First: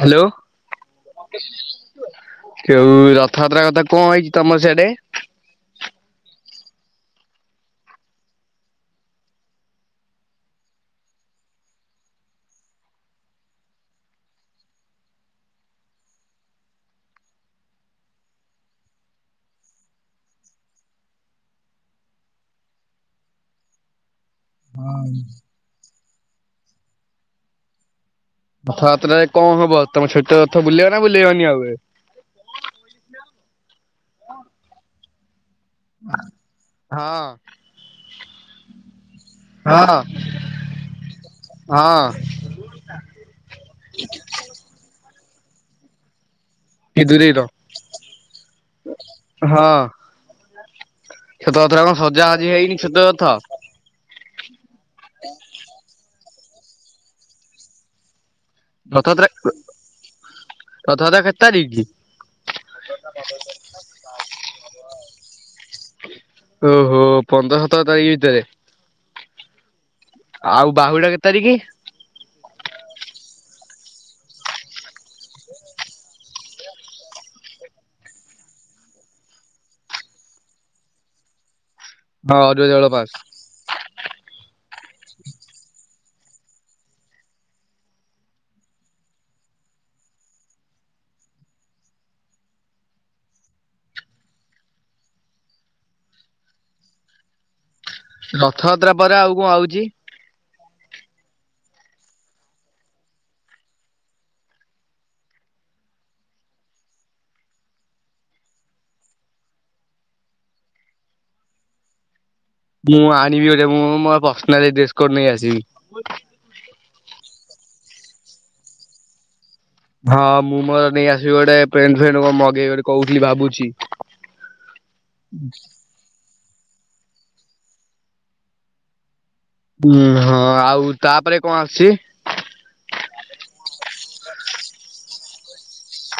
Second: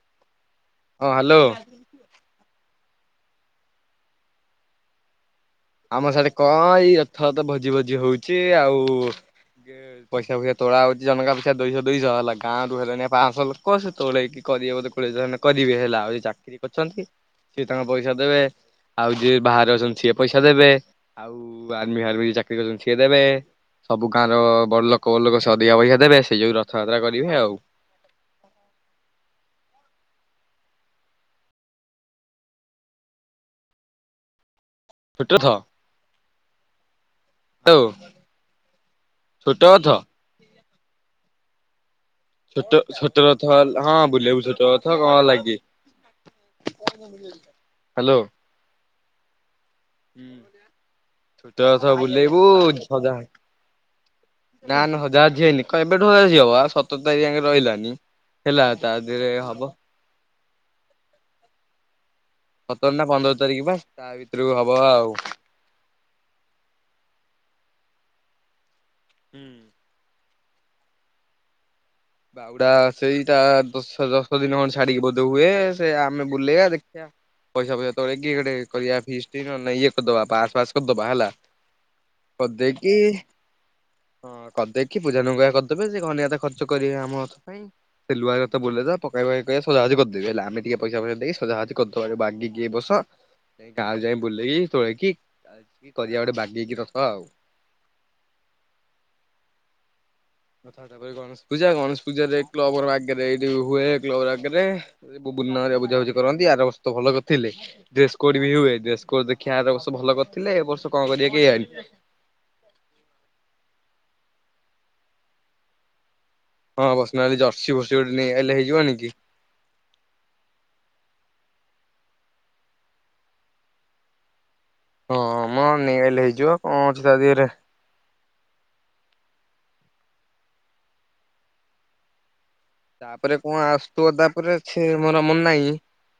Hello ହଁ hello ଯୋଉ ରଥଯାତ୍ରା କଥା କଣ ହେଇଛି ତମର ସେଆଡେ? ଆମ ସାଡେ କଣ ଏଇ ରଥଯାତ୍ରା ଭୋଜି ଫୋଜି ହଉଛି। ଆଉ ପଇସା ଫଇସା ତୋଳା ହଉଛି ଜନକା ପଇସା ଦୁଇଶହ ଦୁଇଶହ ହେଲା। ଗାଁରୁ ହେଲେଣିି ପାଞ୍ଚଶହ ଲୋକ ସେ ତୋଳେଇକି କରି ବୋଧେ କୋଡ଼ିଏ ହଜାର ଖଣ୍ଡେ କରିବେ ହେଲା ଆଉ ଚାକିରି କରିଛନ୍ତି ସିଏ ତାଙ୍କ ପଇସା ଦେବେ ଆଉ ଯିଏ ବାହାରେ ଅଛନ୍ତି ସିଏ ପଇସା ଦେବେ ଆଉ ଆର୍ମି ଫାର୍ମି ଯିଏ ଚାକିରି କରିଛନ୍ତି ସିଏ ଦେବେ ସବୁ ଗାଁର ବଡ ଲୋକ ଫଡ ଲୋକ, ସେ ଅଧିକା ପଇସା ଦେବେ, ସେ ଯୋଗୁଁ ରଥଯାତ୍ରା କରିବେ ଆଉ ରଥଯାତ୍ରାରେ କଣ ହବ? ତମେ ଛୋଟ ରଥ ବୁଲେଇବ ନା ବୁଲେଇବନି ଆଉ ହଁ [unintelligible] ଛୋଟ ରଥ? ହଁ ହ୍ୟାଲୋ ଛୋଟ ହଁ ଅଛ? ହଁ ଛୋଟ, ଛୋଟ ରଥ ହଁ ବୁଲବୁ ଛୋଟ ରଥ। କଣ ହେଲାକି? ଟିକେ ଦୂରେଇ ର ହାଲୋ । ହଁ ହୁଁ [unintelligible] ଛଷେତ କଥରେ କଣ ସଜାସଜି ହେଇନି ଛଷେତ ସଜା କଥ ନା ନା ସଜାସଜି ହେଇନି। କଣ ଏବେଠୁ ସଜାସଜି ହବ ସତର ତାରିଖ ଯାଏ ରହିଲାନି। ହେଲା ତା ଦେହରେ ହବ। ରଥ ଯାତ୍ରା କେତେ ତାରିଖ କି? ସତର ନା ପନ୍ଦର ତାରିଖ ବା ତା ଭିତରକୁ ହବ ଆଉ। ଓହୋ । [unintelligible] ପନ୍ଦର ସତର ତାରିଖ ଭିତରେ? ହୁଁ ଆଉ ବାହୁଡା କେତେ ତାରିକ୍? ବାହୁଡା ସେଇଟା ଦଶ ଦଶ ଦିନ ଖଣ୍ଡ ଛାଡିକି ବୋଧ ହୁଏ ।ସେ ଆମେ ବୁଲେଇଆ ଦେଖଆ। ପଇସା ପଇସା, ତୋ [unintelligible] ଏଇ କରିବା ଫିଷ୍ଟ୍। ନହେଲେ ନାଇ ଏ କରିଦବା ବା ଆସପସ କରିଦବା ହେଲା। ହଁ ଅରୁଆ ଚାଉଳ କରିଦେଇକି ପାସ୍ ହଁ କରିଦେଇକି ପୂଜାନୁଗା କରିଦେବେ। ସେ ଘନିଆ ଖର୍ଚ୍ଚ ବେ ଆମ ପାଇଁ ସେ ଲୁଆ ବଲେ ପେଇବା ପକେଇ ସଜ କରିଦେ ଆ ହେଲେମେ ଟିକେ ପଇସା ଫଇସା ଏ ଦେଇ ସଜଜି [unintelligible] କଦ ବାଗିକି ବସ। ଗାଁକୁ ଯାଇ ବୁଲେଇକି ତୋଳେଇକି କରିବା ଗୋଟେ ବାଗେଇକି ହେଇକି ରଥ ଆଉ, ରଥଯାତ୍ରା ପରେ ଆଉ କଣ ଆଉଛି? ଟା ପରେ ଗଣେଶ ପୂଜା ।ଗଣେଶ ପୂଜାରେ କଲବର ଆଗରେ ଏଇଠି ହୁଏ କର ଆଗରେ ବୁରେ ବୁଝାବୁଝି କରନ୍ତି । ଆରବର୍ଷ ଭଲ କରିଥିଲେ ଡ୍ରେସ୍ କୋଡ ବି ହୁଏ, ଡ୍ରେସ କୋଡ ଦେଖି ଆରବର୍ଷ ଭଲ କରି ଥିଲେ, ଏ ବର୍ଷ କଣ କରିବେ କେ ଜାଣି। ମୁଁ ଆଣିବି [unintelligible] ମୁଁ ମୋର ପର୍ସନାଲ୍ ଡ୍ରେସ କୋଟ୍ ନେଇ ଆସିବି। ହଁ ପର୍ସନାଲି ଜର୍ସି ବର୍ସି ଗୋଟେ ହେଲେ ହେଇଯିବ ନି କି? ହଁ, ମୁଁ ମୋର ନେଇ ଆସିବି ଗୋଟେ ଫ୍ରେ ଫ୍ରେ ମଗେଇ ଗୋଟେ କହୁଥିଲି ଭାବୁଛି। ହଁ ମ ନେଇ ଆଇଲେ ହେଇଯିବ କଣ ଅଛି ତା ଦି ହରେ। ଉଁ ହଁ ଆଉ ତାପରେ କଣ ଆସୁଛି? ତାପରେ କଣ ଆସୁଥିବ, ତାପରେ ସେ ମୋର ମନ ନାହିଁ ।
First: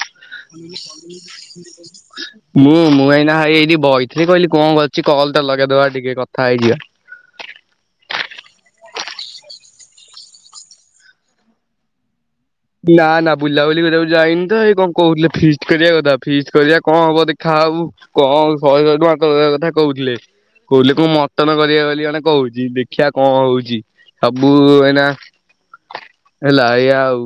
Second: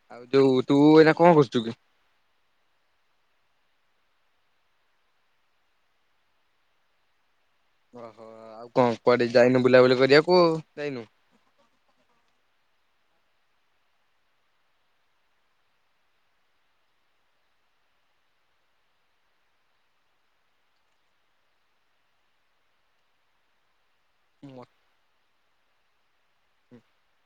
ମୁଁ, ମୁଁ ଏଇନା ହେ ଏଇ ବଇ ସେରେ କହିଲି କଣ କରଛି କଲ ଟା ଲଗେଇଦବା ଟିକେ କଥା ହେଇଯିବା। ଓହୋ କ ଯାଇନୁ? ନା ନା ବୁଲାବୁଲି କରିବାକୁ ଯାଇନି ତ । ଏଇ କଣ କହୁଥିଲେ, ଫିଷ୍ଟ୍ କରିବା କଥା ଫିଷ୍ଟ୍ କରିବା କଣ ହବ ଦେଖାହବ। କଣ ଶହେ ଶହ ଟଙ୍କା କରିବା କଥା କହୁଥିଲେ। କହିଲ କ ମଟନ କରିବା ବୋଲି କଣେ କହୁଛି। ଦେଖିବା କଣ ହଉଛି? ସବୁ ଏଇନା ହେଲା ।ଏଆ ଆଉ।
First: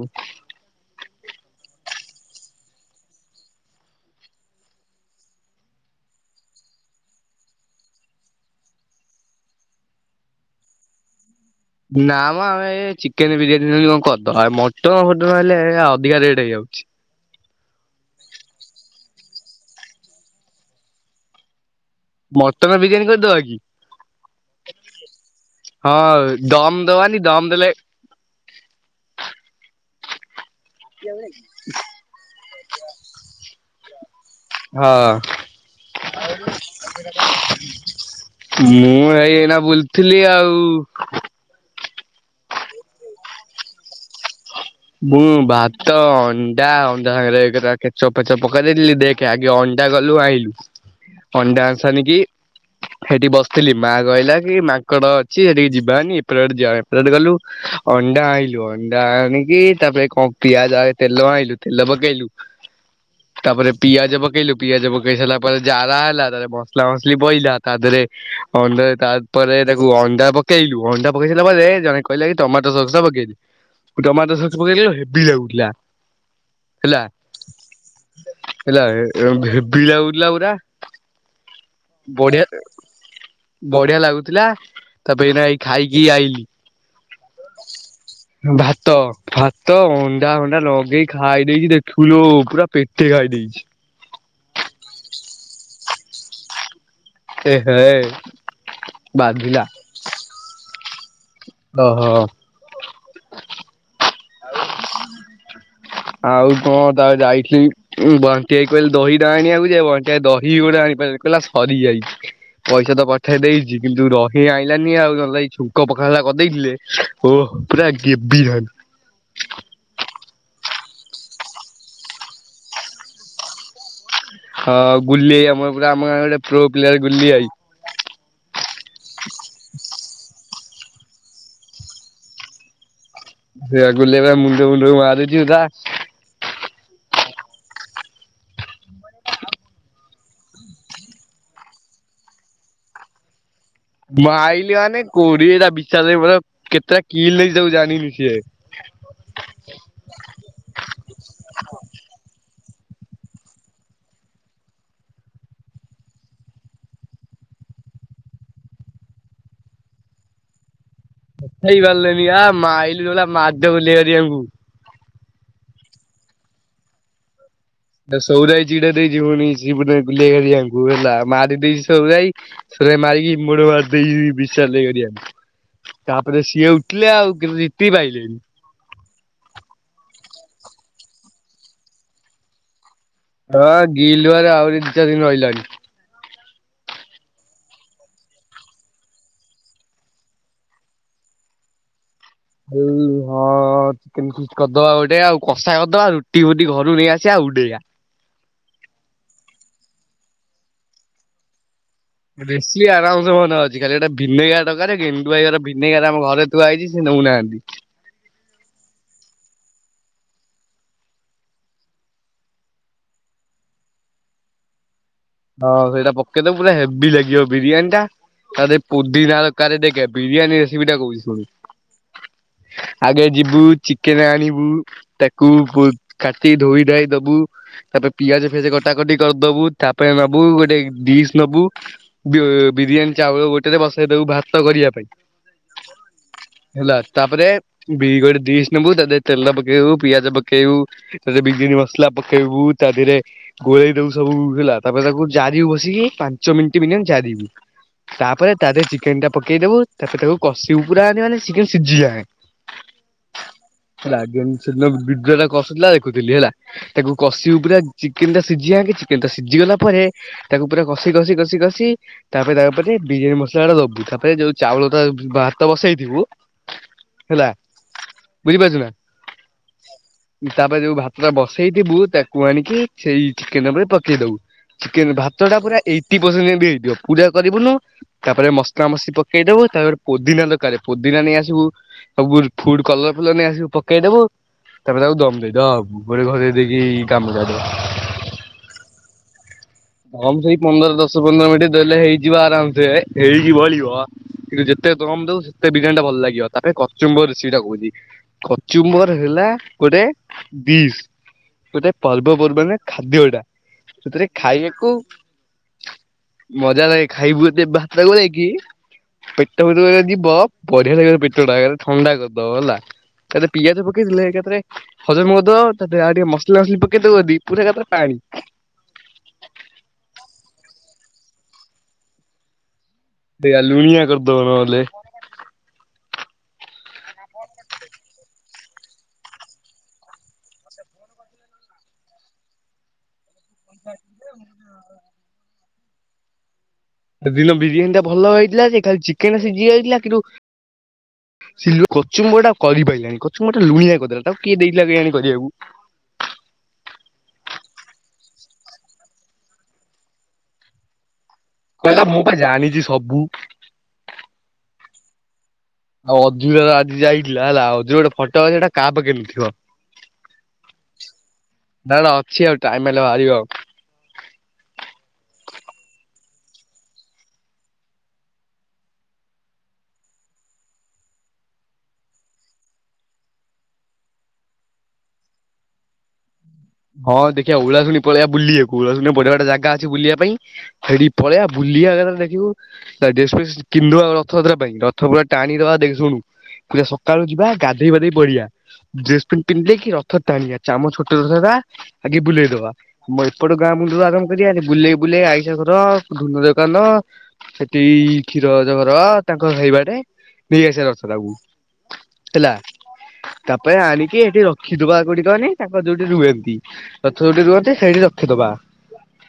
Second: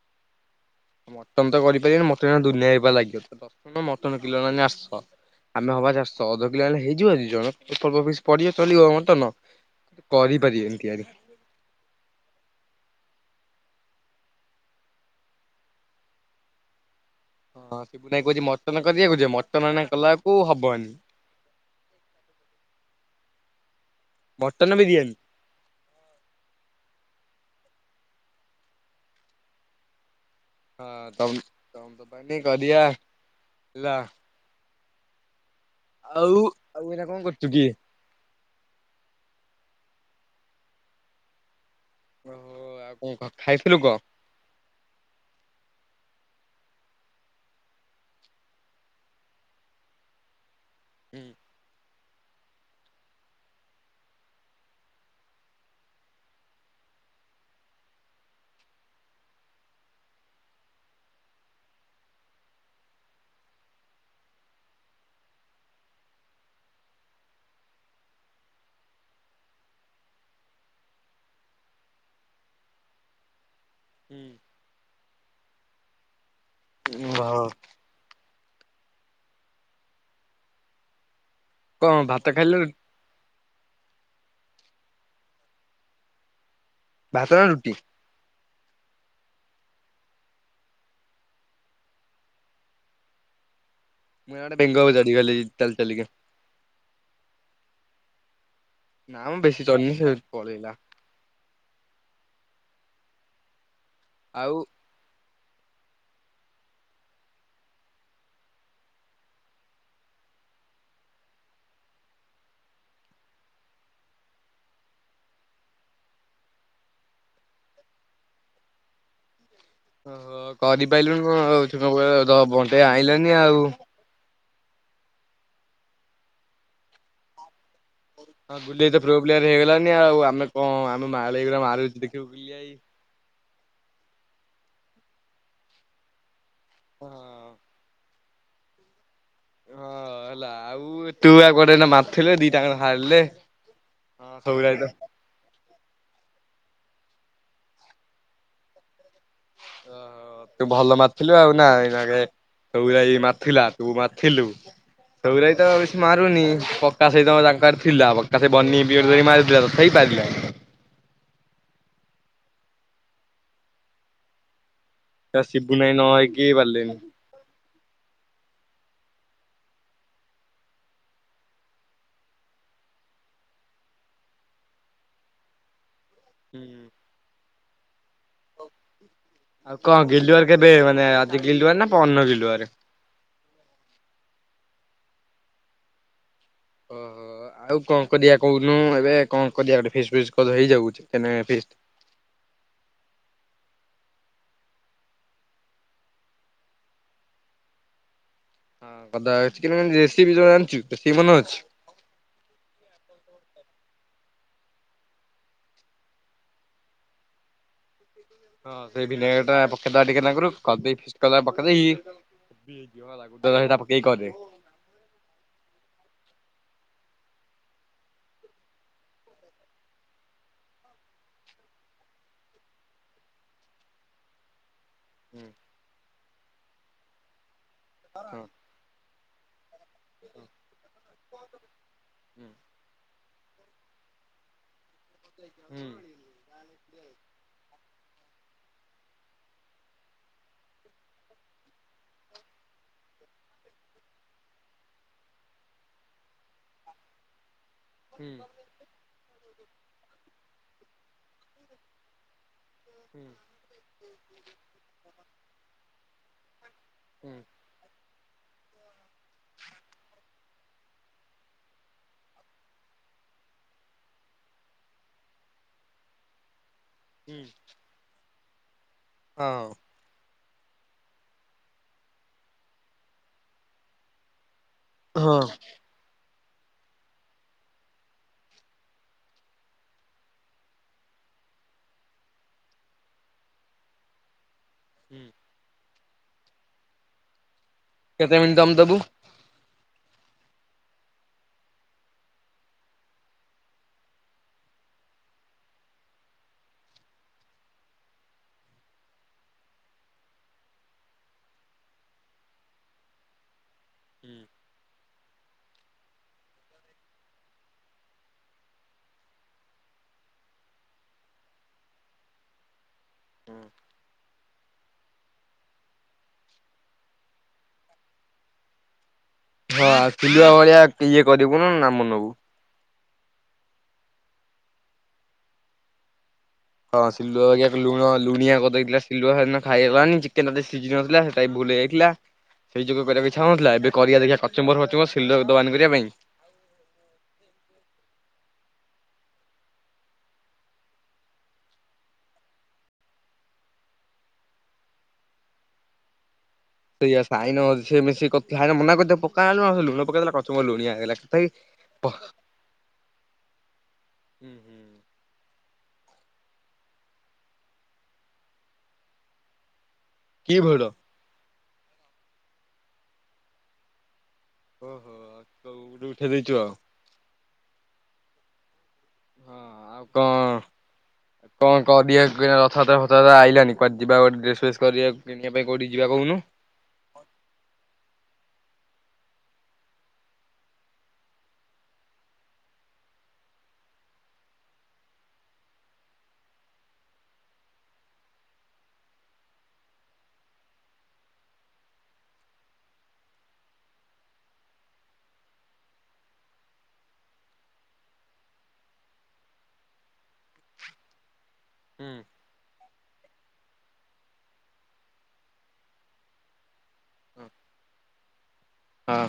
ମଟନ ତ କରିପାରିବନି, ମଟନ ଦୁନିଆ ହେଇବା [unintelligible] ଲାଗିବ । ମଟନ କିଲୋ ହେଲାନି ଆଠଶହ। ଆମେ ହବା ଚାରିଶହ ଅଧ କିଲୋ ହେଲେ ହେଇଯିବ ଯେ, [unintelligible] କରି ପାରିବେ କି କେଜାଣି? ନା ଆମେ ଚିକେନ ବିରିୟାନୀ କଣ କରିଦବା, ଆ ମଟନ୍ ଫଟନ ହେଲେ ଅଧିକା ରେଟ୍ ହେଇଯାଉଛି। [inaudible] ହଁ । ନାଇଁ କହୁଛି ମଟନ କରିବାକୁ ଯ ମଟନ କଲାକୁ ହବନି। ମଟନ ବିରିୟାନି କରିଦବା କି? ମଟନ ବିରିୟାନୀ ହଁ ଦମ ଦବାନି, ଦମ ଦେଲେ ହଁ ତମ ତମ ଦୋକାନୀ କରିବା ହେଲା। ହଁ। ଆଉ ଆଉ ଏଇନା କଣ କରୁଛୁ କି? ମୁଁ ଭାଇ ଏଇନା ବୁଲଥିଲି ଆଉ। ଓହୋ ଆଉ କଣ ଖାଇଥିଲୁ କହ? ମୁଁ ଭାତ, ଅଣ୍ଡା ଅଣ୍ଡା ସାଙ୍ଗରେ ଏଗୁରା କେଚପ୍ ଫେଚପ୍ ପକେଇଦେଇଥିଲି ।ଦେଖେ ଆଗେ ଅନ ଅଣ୍ଡା ଗଲୁ ଆଣିଲୁ। ଅଣ୍ଡା ଆସନିକି ସେଠି ବସିଥିଲି ମା କହିଲା କି ମାଙ୍କଡ ଅଛି ସେଠିକି ଯିବାନି ଏପଟ ବାଟେ ଯିବା। ଏପଟେ ବାଟେ ଗଲୁ। ଅଣ୍ଡା ଆଇଁଲୁ, ଅଣ୍ଡା ଆଣି କି ତାପରେ କଣ ପିଆଜ ଆଉ ତେଲ ଆଣିଲୁ ତେଲ ପକେଇଲୁ। ତାପରେ ପିଆଜ ପକେଇଲୁ, ପିଆଜ ପକେଇ ସାରିଲା ପରେ ଜାରା ହେଲା। ତା ଦେହରେ ମସଲା ମସଲି ପଇଲା। ତା ଦେହରେ ଏ ଅଣ୍ଡାରେ ତାପରେ ତାକୁ ଅଣ୍ଡା ପକେଇଲୁ। ଅଣ୍ଡା ପକେଇ ସାରିଲା ପରେ ଜଣେ କହିଲା କି ଟମାଟୋ ସକ୍ସ ପକେଇଦେ। ହୁଁ। [inaudible] ଦେଖିଲୁ ହେବି ଲାଗୁଥିଲା। ହେଲା ଉଁ, ହୋ ହେଲା ଏ, ହେବି ଲାଗୁ ଥିଲା ପୁରା। କଣ ଭାତ ବଢିଆ ଖାଇଲ ବଢିଆ ଲାଗୁଥିଲା। ତା ପରେ ଏଇନା ଏଇ ଖାଇକି ଆଇଲିି ଭାତ ନା ରୁଟି? ଭାତ। ଭାତ ଅଣ୍ଡା ହଣ୍ଡା ଲଗେଇ ଖାଇ ଦେଇକି ଦେଖିବୁ ଲୋ ପୁରା ପେଟେ ଖାଇ ଦେଇେଛି। ମୁଁ ଇଆଡେ ବେଙ୍ଗ ଉପରେ ଚଢିଗଲି ଚାଲି ଚାଲିିକ । ଏ ହେ। ନା ମୁଁ ବାଧିଲା ବେଶୀ ଚଢିନି ସେ ପଳେଇଲା। ଓହୋ! ଆଉ ଆଉ କଣ ତା ଯାଇଥିଲି ଉଁ, ବଣ୍ଟି ଭାଇ କହିଲେ ଦହି ଟା ଆଣିବାକୁ ଯେ। ବଣ୍ଟି ଭାଇ ଦହି ଗୋଟେ ଆଣି ବେ କହିଲା ସରିଯାଇଛି। ପଇସା ତ ପଠେଇ ଦେଇଚି କିନ୍ତୁ ଦହି ଆଇଲାନି। ଆଉ ନହେଲେ ନାଇ ଛୁଙ୍କ ପଖାଳ ଟା କରିଦେଇଥିଲେ। ଓଃ ପୁରା ଗେବି ଥାଆନ୍ତି। ଓହୋ! କରିପାଇଲୁଣୁ କଣ ଭାବୁଛୁ, ବଣ୍ଟି ଭାଇ ଆଣିଲାନି ଆଉ। ହଁ ଗୁଲୀ ଆମର ପୁରା ଆମ ଗାଁ ଆଡେ ପ୍ରୋ ପ୍ଲେୟାର୍ ଗୁଲୀ ଆଇ। ହଁ ଗୁଲି ଭାଇ ତ ପ୍ରୋ ପ୍ଲେୟାର୍ ହେଇଗଲାନି ଆଉ। ଆମେ କଣ ଆମେ ମାଳେଇକର ମାରୁଚୁ ଦେଖିବୁ ଗୁଲି ଭାଇ ସେୟା ଗୁଲି ଭାଇ ପରା ମୁଣ୍ଡ ଫୁଣ୍ଡରେ ମାରୁଚୁ ତା ହଁ। ହଁ ହେଲା ଆଉ ତୁଆ କୁଆଡେ ଏଇନା ମାରଥିଲେ ଦିଟା ଯାକ ହାରିଲେ। ହଁ ସଉରା ମାଇଲି ଭାଇ ତ ମାନେ କୋଡିଏ ଟା ବିଛାସ ହେଇ ପଇଲା। କେତେଟା କିିଲ [unintelligible] ସେ ସବୁ ଜାଣିନି ସିଏ। ଓହୋ ତୁ [unintelligible] ମାରଥିଲା ତୁ ମାରଥିଲୁ। ସଉରାଇ ତ ବେଶୀ ମାରୁନି। ପକ୍କା ସେଇତ ତାଙ୍କର ଥିଲା ପକ୍କା ସେ ବନି [unintelligible] ମାରଥିଲା ତଥାପି ପାରିଲାନି। ତଥାପି ପାରିଲେନି ଆ ମାଇଲୁ [unintelligible] ମାଡ ବୁଲେଇ ହେରିକା ଙ୍କୁ । ତ ଶିପୁନୁ ଭାଇ ନ ହେଇକି ପାରିଲେନି। ସେଟା ସଉର ଭାଇ ଯେଟା ଦେଇଚି ପୁଣି ସିପୁନୁ ଭାଇ, ଗୁଲା ଭାଇ ହେରିକାଙ୍କୁ। ହେଲା ମାରି ଦେଇଚି ସଉର ଭାଇ। ସଉର ଭାଇ ମାରିକି ମୁଡ ମାର ଦେଇଯିବି ବିସାଲ ଭାଇ ହେରିଆ। ତାପରେ ସିଏ ଉଠିଲେ ଆଉ କିନ୍ତୁ ଜିତି ପାଇଲେନି। ଆଉ କଣ ଗିଲୁଆର କେବେ ମାନେ ଆଜି ଗିଲୁଆର ନା ପରନ ଗିଲୁଆରେ? ହଁ ଗିଲୁଆର ଆହୁରି ଦି ଚାର ଦିନ ରହିଲାଣି। ଓ, ଆଉ କଣ କରିବା କହୁନୁ? ଏବେ କଣ କରିବା ଗୋଟେ ଫିସ୍ ଫିସ୍ କଲେ ହେଇଯାଉଛି ହେନେ ଫିଷ୍ଟ। ବୁଝିଲୁ, ହଁ। ହଁ ଚିକେନ୍ ଫିଷ୍ଟ କରିଦବା ଗୋଟେ ଆଉ। କଷା କରିଦବା ରୁଟି ଫୁଟି ଘରୁ ନେଇ ଆସିବା ଆଉ ଉଦେଇବା। ହଁ ଅଦା ଚିକେନ ରେସିପି ଜାଣିଛୁ ରୋଷେଇ ମନେ ଅଛି? ବେଶି ଆରାମସେ ଭଲ ଅ ଆଜିିକାଲି ଗୋଟେ ଭିନେଗାର ଦରକାର ଗେଣ୍ଡୁ ଭାଇହର ଭିନେଗାର ଆମ ଘରେ ଥୁଆ ହେଇଚି ସେ ନୋଉନାହାନ୍ତି। ହଁ ସେ ଭିନେଗାର ଟା ପକେଇ ଦବା ଟିକେ ନାକୁରୁ କରଦେଇକି ଫିଷ୍ଟ କରିଦେବା ପକେଇଦେଇକି [unintelligible] ହେଟା ପକେଇକି କରିବେ ହଁ ସେଇଟା ପକେଇଦବୁ ପୁରା ହେଭି ଲାଗିବ ବିରିୟାନୀ ଟା ତା ଧେରେ ପୁଦିନା ଦରକାର୍ ଦେଖେ ବିରିୟାନି ରେସିପି ଟା କହୁଛି ଶୁଣୁ ଆଗେ ଯିବୁ ଚିକେନ ଆଣିବୁ ହୁଁ ତାକୁ କୁ କାଟି ଧୋଇ ଧାଇ ଦବୁ ତାପରେ ହଁ ପିଆଜ ଫିଆଜ କଟାକଟି କରିଦବୁ ତା ଟେ ନବୁ ଗୋଟେ ଡିସ୍ ନବୁ ବି ହୁଁ ବିରିୟାନୀ ଚାଉଳ ଗୋଟେ ଟରେ ବସେଇଦବୁ ଭାତ କରିବା ପାଇଁ ହେଲା ତାପରେ ବି ଗୋଟେ ଡିସ୍ ନବୁ ତାଦେରେ ତେଲ ପକେଇବୁ ପିଆଜ ପକେଇବୁ ତାଦେରେ ବିରିୟାନି ମସଲା ପକେଇବୁ ତା ଦେହରେ ଗୋଳେଇ ଦବୁ ସବୁ ହେଲା ତାପରେ ତାକୁ ଯାରିବୁ ବସିକି ପାଞ୍ଚ ମିନିଟ ମିନିୟମ ଯାରିବୁ ହୁଁ ତାପରେ ହୁଁ ତା ଦେରେ ଚିକେନ ଟା ପକେଇଦବୁ ତାପରେ ତାକୁ କଷିବୁ ପୁରା ମାନେ ମାନେ ସି ଚିକେନ ସିଝିଯାଏଁ ହୁଁ। ହେଲା ଗ ସେଦିନ ଭିଡ଼ିଓ ରେ କଷୁଥିଲା ଦେଖୁଥିଲି ହେଲା ତାକୁ ହୁଁ କଷିବୁ ପୁରା ଚିକେନ ଟା ସି ସିଜିଆଙ୍କେ ଚିକେନ ଟା ସିଜିଗଲା ତାପରେ ତାକୁ ପୁରା କଷି କଷି କଷି କଷି ତାପରେ ତା ଓପରେ ବିରିୟାନ ମସଲାଟା ଦବୁ ତାପରେ ଯୋଉ ଚାଉ ଲତା ଭ ଭାତ ବସେଇଥିବୁ ହୁଁ। ହେଲା ବୁଝିପାରୁଛୁ ନା? ହଁ। ତାପରେ ଯୋଉ ଭାତ ଟା ବସେଇଥିବୁ। ତାକୁ ଆଣିକି ସେଇ ଚିକେନ ଉପରେ ପକେଇ ଦବୁ ଚିକେନ ହଁ ଭାତ ଟା ପୁରା ଏଇଟିନ ପରସେଣ୍ଟ ଯେମିତି ହେଇଥିବ ପୁରା କରିବୁନୁ ତାପରେ ମସଲା ମସଲି ପକେଇଦବୁ ତାପରେ ପୋଦିନା ଦରକାର ପୋଦିନା ନେଇ ଆସିବୁ ସବୁ ଫୁଡ କଲର ଫଲର ନେଇ ଆସିବୁ ପକେଇଦବୁ ତାପରେ ତାକୁ ଦମ ଦେଇଦବୁ ଗୋଟେ ଘୋରେଇ ଦେଇକି ଗାମୁଛାଟେ କେତେ ମିନିଟ୍ ଦମ ଦବୁ? ହମ ସେଇ ପନ୍ଦର ଦଶ ପନ୍ଦର ମିନିଟ୍ ଦେଲେ ହେଇଯିବ ଆରାମସେ ହେଇ କି ବଳିବ ଯେତେ କମ ଦବୁ ସେତେ ବିରିୟାନୀ ଟା ଭଲ ଲାଗିବ ତାପରେ କଚୁମ୍ବର ସେଟା କୁହନ୍ତି କଚୁମ୍ବର ହେଲା ଗୋଟେ ଡିଶ୍ ଗୋଟେ ପର୍ବପର୍ବାଣୀ ରେ ଖାଦ୍ୟ ଏଟା ସେଥିରେ ଖାଇବାକୁ ମଜା ଲାଗେ ଖାଇବୁ ଯଦି ଭାତ ଗୋଳେଇକି ପେଟ ଭିତରକୁ ଯେତବେଳେ ଯିବ ବଢିଆ ଲାଗିବ ରେ ପେଟଟା ଏକାଥରେ ଥଣ୍ଡା କରିଦବ ହେଲା। ତାଦେରେ ପିଆଜ ପକେଇଦେଲେ ଏକଥରେ ହଜମ କରିଦବ ତା ପରେ ଆଉ ଟିକେ ମସଲା ମସଲି ପକେଇ ଦବୁ ଯଦି ପୁରା ଏକାତରେ ପାଣି [inaudible] ହଁ ଚୁଲୁଆ ଭଳିଆ ଇଏ କରିବୁନି ନାମ ନବୁ। ଦେରା ଲୁଣିଆ କରିଦବ ନହେଲେ। ହଁ ସିଲୁଆ ବାଗିଆ ଲୁଣ ଲୁଣିଆ କରିଦେଇଥିଲା ଶିଲୁଆ ସେଦିନ ଖାଇହେଲାନି। ଚିକେନେଟା ଟିକେ ଶିଝି ନଥିଲା ସେଟା ବୁ ଲ ଯାଇଥିଲା ସେଇ ଯୋଗୁ କରିବାକୁ ଇଛା ହଉନଥିଲା ଏବେ କରିବା ଦେଖିବା କଚୁମ୍ବର ଫଚୁମ୍ବର୍ ଶିଲୁଆକୁ ଦବାନି କରିବା ପାଇଁ ସେଦିନ ବିରିୟାନୀ ଟା ଭଲ ହେଇଥିଲା ଯେ ଖାଲି ଚିକେନ ଟା ସିଝି ଯାଇଥିଲା କିନ୍ତୁ ସିଲୁଆ କଚୁମ୍ବରଟା କରିପାରିଲାଣି କଚୁମ୍ବରଟା ଲୁଣିଆ କରିଦେଲା ତାକୁ କିଏ ଦେଇଥିଲା କେୟଣୀ କରିବାକୁ। [inaudible] ସେଇଆ ସାଇନ ସେ ମିଶିକି କରିଥି ସାଇନ ମନା କରିଚି ତାକୁ ପକାନା ଲୁଣ ସେ ଲୁଣ ପକେଇ ଦେଲା କଚୁମ୍ବର୍ ଲୁଣିଆ ହେଇଗଲା। ତଥାପି କହିଲା ପ ମୁଁ ପା ଜାଣିଛି ସବୁ। ଆଉ ଅଧୁର ଆଜି ଯାଇଥିଲା ହେଲା ଅଧୁର ଗୋଟେ ଫଟୋ ହେଟା କାହା ପାଖରେ ନଥିବ କି ଭୁଲ ନା ନା ଅଛି ଆଉ ଟାଇମ ହେଲେ ବାହାରିବ ଆଉ। ଓହୋ ତୁ ଉଡେ ଉଠେ ଦେଇଛୁ ଆଉ। ହଁ ଆଉ କଣ କଣ କରିିବା କୁ ରଥଯାତ୍ରା ଫଥଯାତ୍ରା ଆଇଲାନି। କୁଆଡେ ଯିବା ଗୋଟେ ଡ୍ରେସ ଫେସ୍ କରିବା କିଣିବା ପାଇଁ କୋଉଁଠିକି ଯିବା କହୁନୁ। ହଁ ଦେଖିବା ଉଳାଶୁଣି ପଳେଇବା ବୁଲିବାକୁ। ଓଳାଶୁଣୀ ବଢିଆ ବଢ଼ିଆ ଜାଗା ଅଛି ବୁଲିବା ପାଇଁ। ସେଇଠି କି ପଳେଇବା ବୁଲିବା। ଏକାଥରେ ଦେଖୁବୁ ତାପରେ ଡ୍ରେସ ଫେସ୍ କିନିଦବା ଆଉ ରଥଯାତ୍ରା ପାଇଁ ରଥ ପୁରା ଟାଣିଦବା ଦେଖ ଶୁଣୁ ପୁରା ସକାଳୁ ଯିବା ଗାଧୋଇବାଧେଇ ପଡ଼ିବା। ଡ୍ରେସ ପେଣ୍ଟ ପିନ୍ଧିଦେଇକି କି ରଥ ଟାଣିବା ଚାମ ଛୋଟ। [unintelligible] ଆଗେ ବୁଲେଇଦବା ଆମ ଏପଟ ଗାଁ ମୁୁଣ୍ଡରୁ ଆରମ୍ଭ କରିବା ବୁଲେଇ ବୁଲେଇ ଆଇସା ଘର ଧୁନ ଦର। ସେଠି କ୍ଷୀର ଅଜା ଘର ତାଙ୍କ ସେଇବାଟେ ନେଇ ଆସିବା ରଥ ଟାକୁ। ହଁ ହେଲା ତାପରେ ଆଣିକି ଏଠି ରଖିଦବା କଉଠିକହନି ତାଙ୍କ ଯୋଉଁଠି ରୁହନ୍ତି। ରଥ ଯୋଉଁଠି ରୁହନ୍ତି ସେଇଠି ରଖିଦବା। ହଁ।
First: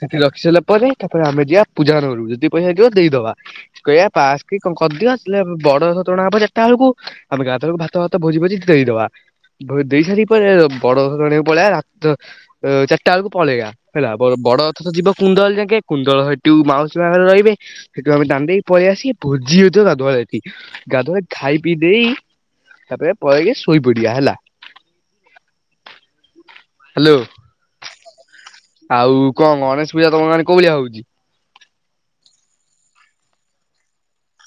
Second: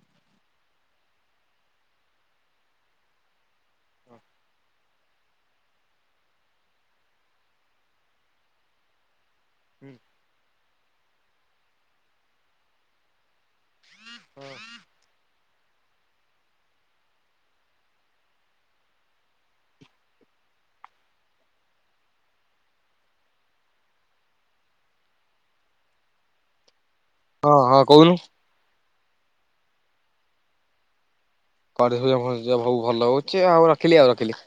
ସେଠି ରଖି ସାରିଲା ପରେ ତାପରେ ଆମେ ଯିବା ପୂଜାହର ଘରକୁ ପଇସା ହେଇଥିବ ଦେଇଦବା କହିବା ପାସ୍ କି କନ କରିଦିଅ ବଡରଥ ଟଣା ହବ ଯେତେବେଳକୁ ଆମେ ଗାଁ ବେଳକୁ ଭାତ ଭାତ ଭୋଜି ଭୋଜି ଦେଇଦବା। ଭୋ ଦେଇ ସାରି ପରେ ବଡ ଆଣି ପଳେଇଆ ରାତ ଚାରିଟା ବେଳକୁ ପଳେଇବା ହେଲା ବଡରଥ ତ ଯିବ କୁନ୍ଦଳ ଯାକେ କୁନ୍ଦଳ ମାଉସୀ ମା ଘରେ ରହିବେ ସେଠୁ ଆମେ ଟାଣି ଦେଇ ପଳେଇ ଆସିକି ଭୋଜି ହେଉଥିବ ଗାଧୁଆଳେ ଏଠି ଗାଧୁଆବେଳେ ଖା ଖାଇ ପିଇ ଦେଇ ତାପରେ ପଳେଇକି ଶୋଇ ପଡିବା ହେଲା। ହ୍ୟାଲୋ, ହଁ ହଁ କହୁନୁ ଆଉ କଣ ଗଣେଶ ପୂଜା ତମ ଗାଁ ରେ କୋଉଁ ଭଳିଆ ହେଉଛି? ଗଣେଶ ପୂଜା ଫଣେଶ ପୂଜା ସବୁ ଭଲ ହେଉଛି ଆଉ ରଖିଲି ଆଉ ରଖିଲି।